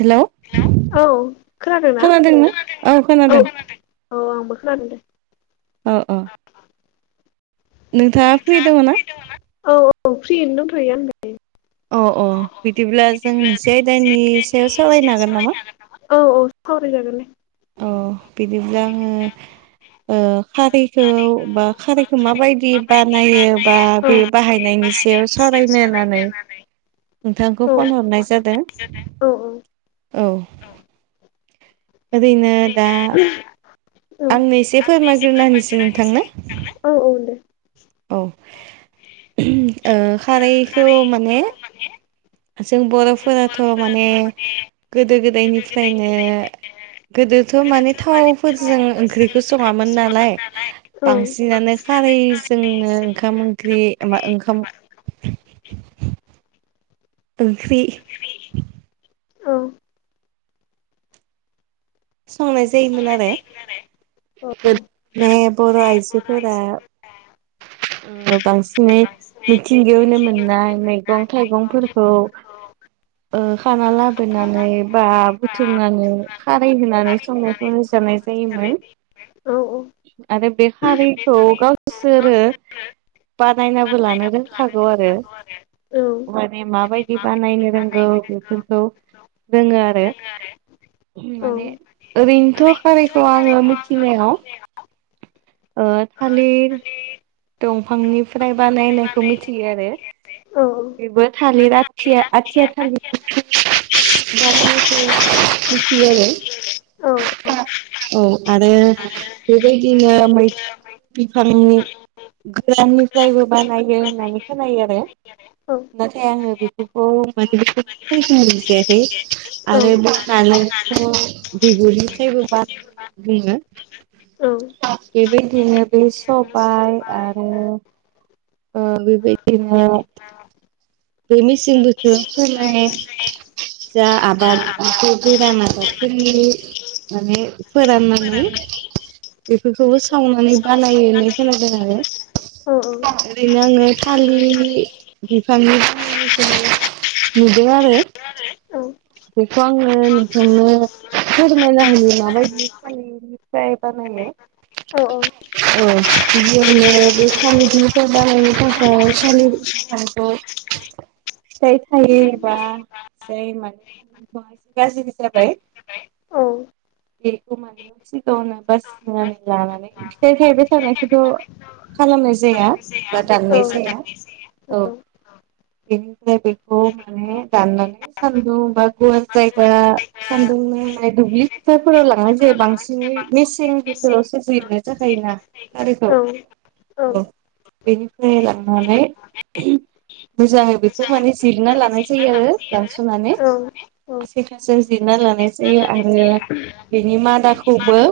हेल' औ खोनादोंना? औ खोनादों। औ आंबो खादों दे। अ अ नोंथाङा फ्रि दङ ना? औ औ फ्रियैनो दंथायो आङो अ अ बिदिब्ला जों मोनसे आयदानि सावरायनो हागोन नामा? औ औ सावरायजागोन। औ बिदिब्ला आङो खारैखौ बा खारैखौ माबायदि बानायो बा बे बाहायनायनि सायाव एसे सावरायनो होननानै सावरायनोनानै नोंथांखौ फन हरनाय जादों औ औ ओरैनो दा औ आंनो एसे फोरमाग्रोना होनिसै नोंथांनो औ औ दे। औ खारैखौ माने जों बर'फोराथ' माने गोदो गोदायनिफ्रायनो गोदोथ' माने थावफोरजों ओंख्रिखौ सङामोन नालाय औ बांसिनानो खारै जोंनो ओंखाम ओंख्रि मा ओंखाम ओंख्रि औ संनाय जायोमोन आरो औ बो बर' आइजोफोरा ओम बांसिनै मिथिंगायावो मोननाय मैगं थाइगंफोरखौ ओ खाना लाबोनानै बा बुथुमनानै खारै होनानै संनायखौ रोजानाय औ औ आरो बे खारिखौ गावसोरो बानायनाबो लानो रोंखागौ आरो औ माने माबायदि बानायनो रोंगौ बेफोरखौ रोङो आरो। माने ओरैनोथ' खारैखौ आङो मिथिनायाव। ओ थालिर दंफांनिफ्राय बानायनायखौ मिथियो आरो बेबो थालिर आ आथि आथिया थालिर। [inaudible] मिथियो आरो औ आरो बेबायदिनो मैथ बिफांनि गोदाननिफ्रायबो बानायो होननानै खोनायो आरो नाथाय आङो बेफोरखौ माने बे जेरै आरो बालख बिगुरनिफ्रायायबो बानाय बेनो बेबायदिनो बे सब सबाय ओ बेबायदिनो बे मिसिं बोथोर सोलाय जा आबाद बे गोरान आबादफोरानि माने फोराननानै बेफोरखौबो सावनानै बानायो। खोनादों आरो ओरैनो आङो थालिर बिफांनि खामनायखौ नुदों आरो औ बेखौ आङो नोंथांनो फोरमायना होयोनो माबायदि था फ्रायबानायो। औ जोंनो बे सालिरनिफ्राय बाहायनो थाखाय सालिर बिफांखौ फिथाय थायो एबा जाय मान नथा एसे गाज्रि जाबाय बेखौ माने सिगाङनो बासिनानै लानानै फिथाइ थाइबाय सानायखौथ' खालामनाय जाया बा दाननाय जाया। औ बेनिफ्राय बेखौ माने दाननानै सान्दुं बा गसाय जायगा सान्दुंनो नांनाय दुब्लि फोथारफोराव लांनाय जाया बांसिनै मेसें बोथोरावसो बिरनो थाखायायोना। औ औ बेनिफ्राय लांनानै मोजाङै बेखौ माने जिरना लानाय जायो आरो दानस'नानै। सथासो जिरना लानाय जायो आरो बेनि मादाखौबो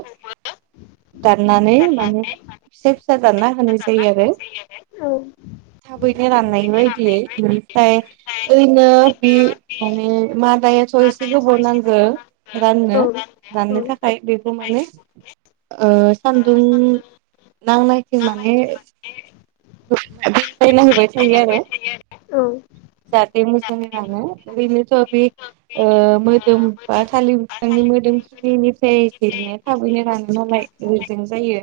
दाननानै माने फिसा फिसा दानना होनाय जायो आरो औ थाबैनो राननाय बायदि ओमफ्राय ओरैनो बे माने मादायाथ' एसे गोबाव नांगौ राननो। दाननो थाखाय बेखौ माने ओ सान्दुं नांनायथिं माने बायला होबाय थायो आरो जाथ मोजांरानो बिनो [unintelligible] ओ मोदोम बा थालिर बिफांनि मोदोमखिनिनिफ्राय जिरनाया थाबैनो रानों नालाय। हजों जायो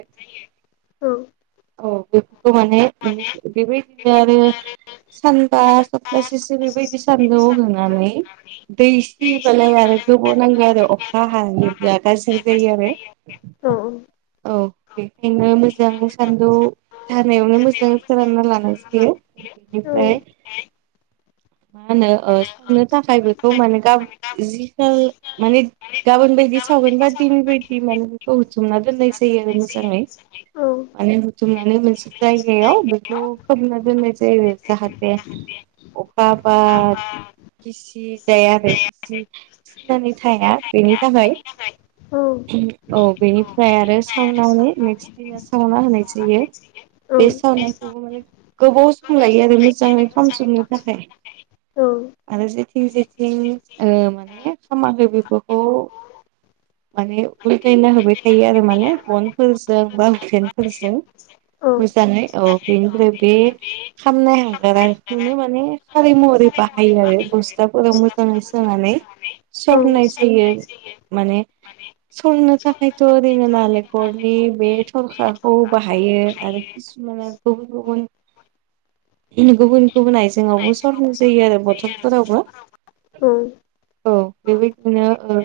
औ बेफोरखौ माने बेबायदिनो आरो सानबा सप्तासेसो बेबायदि सान्दुं होनानै दै सियोबालाय आरो गोबाव नांगौ आरो अखा हायोब्ला गाज्रि जायो आरो औ औ बेखायनो मोजां सान्दुं हानायावनो मोजाङै फोरानना लानाय जायो औ बेनिफ्राय मा होनो संनो थाखायबो औ मानो ग जि माने गाबोन बायदि सावगोन बा दिनै बायदि मान बुथुमना दोननाय जायो आरो मोजाङै माने बुथुमनानै मोनसे जायगायाव बेखौ फोरोंना दोननाय जायो जाहाथे अखा बाद खिसि जाया आरो इ थिनानै थाया बेनि थाखाय औ बेनिफ्राय आरो सावनावनो नेक्स्ट दिना सावना होनाय जायो बे सावनायखौबो माने गोबाव सम लायो आरो मोजाङै खामजोबनो थाखाय आरो जेथिं जेथिं माने खामाखै बेफोरखौ माने उलथायना होबाय थायो आरो माने बनफोरजों बा हुफेनफोरजों मोजाङै औ बेनिफ्राय बे खामनाय हाग्राखौनो माने [unintelligible] बाहायोाब फुसताब फोराव मोजाङै सोनानै सरनाय जायो माने माने सरनो थाखायथ' ओरैनो नालेंखरनि बे थरखाखौ बाहायो आरो [unintelligible] गुबुन गुबुन गुबुन गुबुन आइजेंआवबो सरन जायो आरो बथलफोरावबो ओं औ बेबायदिनो ओ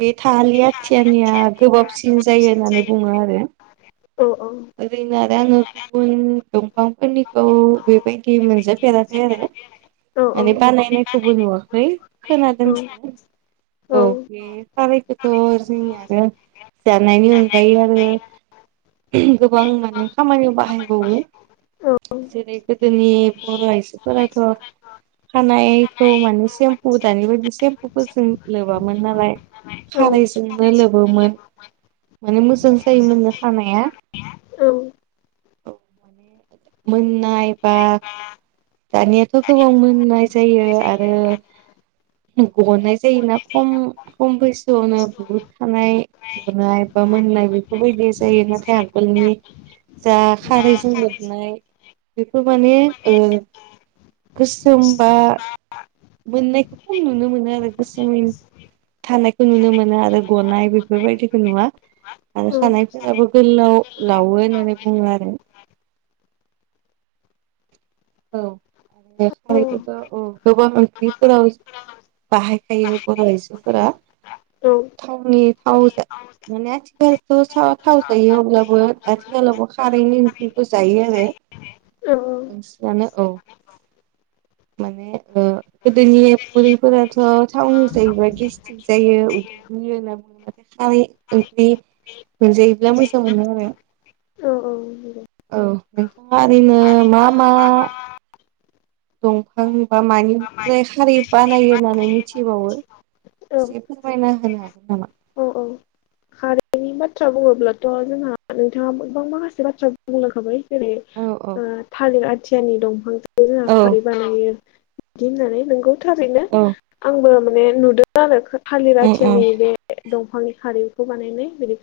बे थाहालि आथियानिया गोबाबसिन जायो होननानै बुङो आरो औ औ ओरैनो आरो आङो गुबुन दंफांफोरनिखौ बेबायदि मोनजोबफेराखै आरो माने बानायनायखौबो नुवाखै खोनादोंसो औ बे खारायखौथ' जोंनियानो जानायनि अनगायै आरो गोबां माने खामानियाव बाहायबावो जेरै गोदोनि बर' आइजोफोराथ' खानायखौ माने सेम्पु दानि बायदि सेम्फुफोर जों लोबामोन नालाय खारैजोंनो लोबोमोन माने मोजां जायोमोननो खानाया औ माने मोननाय बा दानियाथ' गोबां मोननाय जायो आरो गननाय जायोना खम खम बैसोआवनो बहुद थानाय गुनाय बा मोननाय बेफोरबायदि जायो नाथाय आगोलनि जा खारै जनो बेफोर माने ओ गोसोम बा मोननायखौ खम नुनो मोनो आरो गोसोमनि थानायखौ नुनो मोनो आरो गनाय बेफोरबायदिखौ नुवा आरो खानायफोराबो गोलाव लावो होननानै बुङो आरो औ [unintelligible] बाहायखायो बर' आइजोफोरा थावनि थाव जा माने आथिखालथ' थाव जायो अब्लाबो आथिखालावबो खारैनि बेखौ जायो आरो नोंसोरानो औ माने ओ गोदोनि बुरैफोराथ' टाउन जाहैबाय दिस्ट्रिक जायो उदै दुयो होनना बुङो ओमफाय ओंख्रि मोनजायोब्ला मोजां मोनो आरो। औ औ [unintelligible] औ नोंथाङा ओरैनो मा मा दंफां बा मानिफ्राय खारै बानायो होननानै मिथिबावो। एसे फोरमायना होनो हागोन नामा? खारैनि बाथ्रा बुङोब्लाथ' जोंहा नोंथाङा गोबां माखासे बाथ्रा बुंलांखाबाय जेरै औ ओ थालिर आथियानि दंफांखौ जोंहा औ खारै बानायो बिदि होननानै नोंगौ थारैनो औ आंबो माने नुदों आरो थालिर औ आथियानि बे दंफांनि खारौखौ बानायनाय बिनि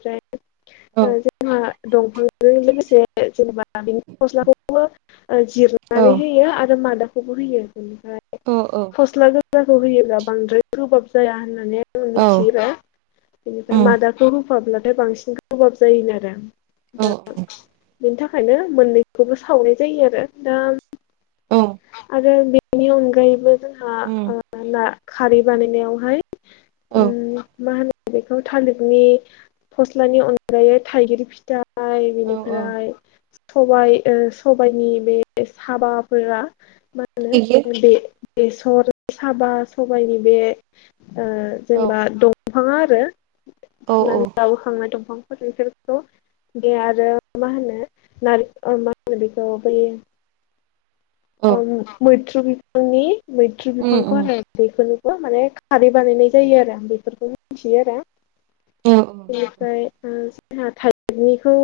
ओ औ जोंहा दंफांजों लोगोसे जेनेबा बिनि मस्लाखौ जिरनानै होयो आरो मादों खौबो होयो इनिफ्राय अ' औ फस्ला गोजाखौ होयोब्ला बांद्राय गोबाब जाया होननानै ओ औ मिथियोना बेनिफ्राय उम मादाखौ होफाब्लाथाय बांसिन गोबाब जायोनो आरो। औ दा बेनि थाखायनो मोननैखौबो सावनाय जायो आरो। दा औ आरो बेनि अनगायैबो जोंहा उम ओ नि खारै बानायनायावहाय औ उम माहोनो बेखौ थालिरनि फस्लानि अनगायै थाइगिर फिथा फाय औ औ बेनिफ्राय सबाय ओ सबायनि बे साबाफोरा मोनो थाइगिर बे बेसर साबा सबायनि बे ओ औ जेनबा दंफाङा आरो औ औ फुनानै लाबोखांनाय दंफां बेफोरखौ बे आरो मा होनो नार मा होनो बेखौ बेयो। औ अ' उम मैथ्रु बिफांनि मैथ्रु उम बिफांखौ उम आरो। दिफोरनोबो माने खारै बानायनाय जायो आरो। बेफोरखौनो मिथियो आरो। औ औ नंगौ। बेनिफ्राय ओ जोंहा थालिरनिखौ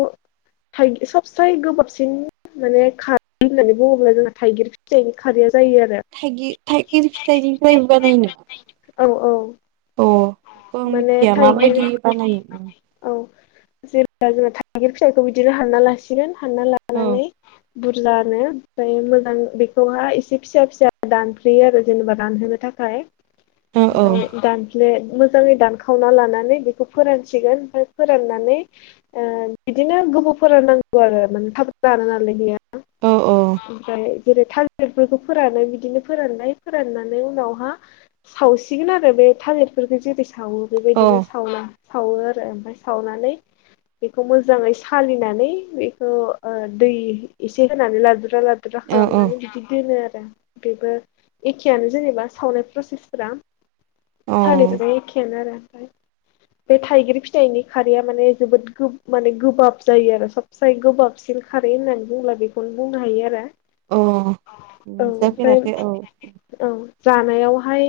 थाय सबसाय गोबाबसिन माने खारै होननानै बुङोब्ला जोंना थाइगिर फिथाइ खारैया जायो आरो। थाइगि थाइगिर फिथाइनिफ्राय बानायनो। औ औ अ' बेखौ आं माने मिथिया थाइगिर माबायदि बानायो? औ जेब्ला जों थाइगिर फिथाइखौ बिदिनो हानना लासिगोन हानना औ लानानै बुरजानो ओमफाय मोजां बेखौहाय एसे फिसा फिसा दानफलेयो आरो जेनेबा दानहोनो थाखाय औ ओमफाय दानसफले मोजाङै दानखावना लानानै बेखौ फोरानसिगोन ओमफ्राय फोराननानै ओ बिदिनो गोबावफोरान नांगौ आरो। माने थाब राना नालाय बेयो। औ औ ओमफ्राय जेरै थालिरफोरखौ फोरानै बिदिनो फोरानबाय फोराननानै उनावहा सावसिगोन आरो बे थालिरफोरखौ जेरै सावो औ बेबायदिनो सावना सावो आरो ओमफाय सावनानै बेखौ मोजाङै सालिनानै बेखौ ओ दै एसे होनानै लाद्रा लाद द्रा औ खालामनानै बिदि दोनो आरो। बेबो एखेयानो जेनेबा सावनाय प्रसेसफोरा औ थालिर जो एखेआनो आरो। [inaudible] बे थाइगिर फिनायनि खारैया माने जोबोद गोब माने गोबाब जायो आरो। सबसेाय गोबाबसिन खारै होननानै बुंब्ला बेखौनो बुंनो हायो आरो। औ औ ओमफ्राय मोनजाफेराखै औ औ जानायावहाय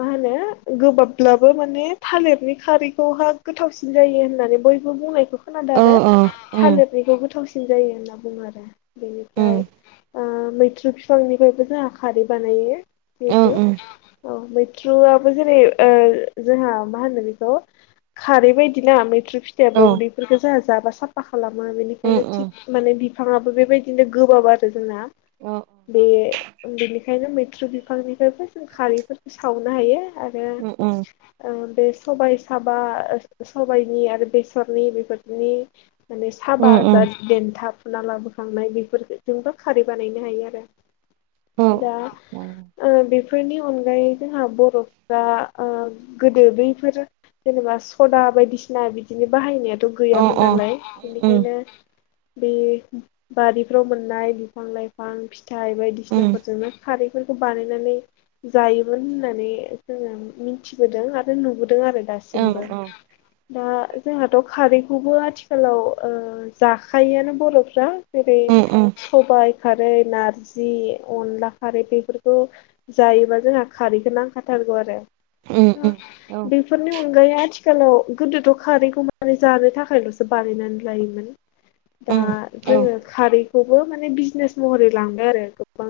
मा होनो ओ गोबाबब्लाबो माने थालिरनि खारैखौहाय गोथावसिन जायो होननानै बयबो बुंनायखौ खोनादो औ आरो औ उम थालिरनिखौ गोथावसिन जायो होनना बुङो आरो। उम बेनिफ्राय ओ मैथ्रु बिफांनिफ्रायबो जोंहा खारै बानायो। औ जिथु उम औ मैथ्रुआ जै जोंहा मा होनो बेखौ खारै बायदिना मैथ्रु फिथाइयाबो औ उदै बेफोरखौ जोंहा जाबा साफा खालामो उम बेनिखायनो उम थिग माने बिफाङाबो बेबायदिनो गोबाब आरो जोंना औ बे बेनिखायनो मैथ्रु बिफांनिफ्रायबो जों खारैफोरखौ सावनो हायो आरो उम उम ओ बे सबाय साबा ओ सबायनि आरो बेसरनि बेफोरनि माने साबा उम उम जाद देन्था फुना लाबोखांनाय बेफोरजोंबो खारै बानायनो हायो आरो। औ दा ओ बेफोरनि अनगायै जोंहा बर' दा ओ गोदो बैफोर जेनेबा सदा बायदिसिना बिदिनो बाहायनाया थ' अ गैयामोन अ नालाय उम उम बेनिखायनो बे बारिफ्राव मोननाय बिफां लाइफां फिथाइ उम बायदिसिनाफोरजोंनो खारैफोरखौ बानायनानै जायोमोन होननानै जोङो मिथिबोदों आरो नुबोदों आरो दासिमबो औ औ दा जोंहाथ' खारैखौबो आथिखालाव जाखायोआनो बर'फ्रा जेरै उम उम सबायाइ खारै नारजि अनला खारै बेफोरखौ जायोबा जोंहा खारैखौ नांखाथारगौ आरो उम उम बेफोरनि अनगायै ओमफ्राइ आथिखालाव गोदोथ' खारैखौ मारै जानो थाखायल'सो बानायनानै लायोमोन दा उम जोङो खारैखौबो माने बिजनेस महरै लांबाय आरो गोबां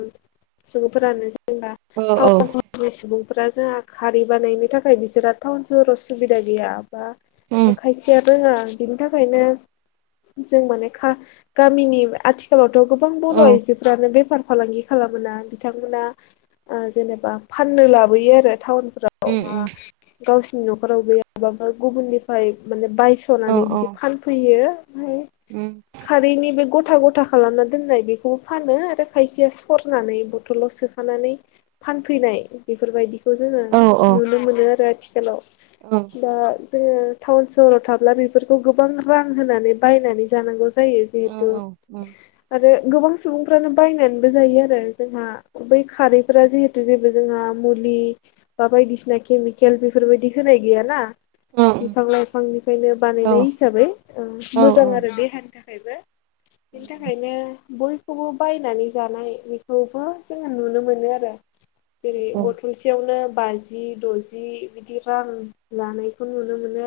सुबुंफोरानो जेनबा औ फांथाम फांब्रैसो जोंहा खारै बानायनो थाखायबो बिसोरा टाउन सहराव सुबिदा गैया बा उम खायसे फखाया रोङा बिनि थाखायनो जों माने गामिनि आथि ओनसोलावथ' गोबां बर' उम आइजोफ्रानो बेफार फालांगि खालामना बिथांमोना जेनेबा फाननो लाबोयो आरो टाउनफोराव उम गावसिनि न'खराव गैयाबाबो गुबुननिफ्राय माने बायस'नानै बिदि फानफैयो ओमफ्राय उम खारैनि बे गथा गथा खालामना दोननाय बेखौबो फानो आरो खायसेया सरनानै बथलाव सोयो खानानै फानफैनाय बेफोरबायदिखौ जोङो औ नुनो मोनो आरो आथिखालाव औ दा जोङो टाउन सहराव थाब्ला बेफोरखौ गोबां रां होनानै बायनानै जानांगौ जायो जिहेथु आरो गोबां सुबुंफ्रानो बायनानैबो जायो आरो जोंहा बै खारैफोरा जिहेतु जेबो जोंहा मुलि बा बायदिसिना केमिकेल बेफोरबायदि होनाय गैयाना बिफां लाइफांनिफ्रायनो औ बानायनाय हिसाबै औ मोजां आरो देहानि थाखायबो बेनि थाखायनो बयखौबो बायनानै जानाय बेखौबो जोङो नुनो मोनो आरो जेरै औ थसेयावनो बाजि द'जि बिदि रां लानायखौ नुनो मोनो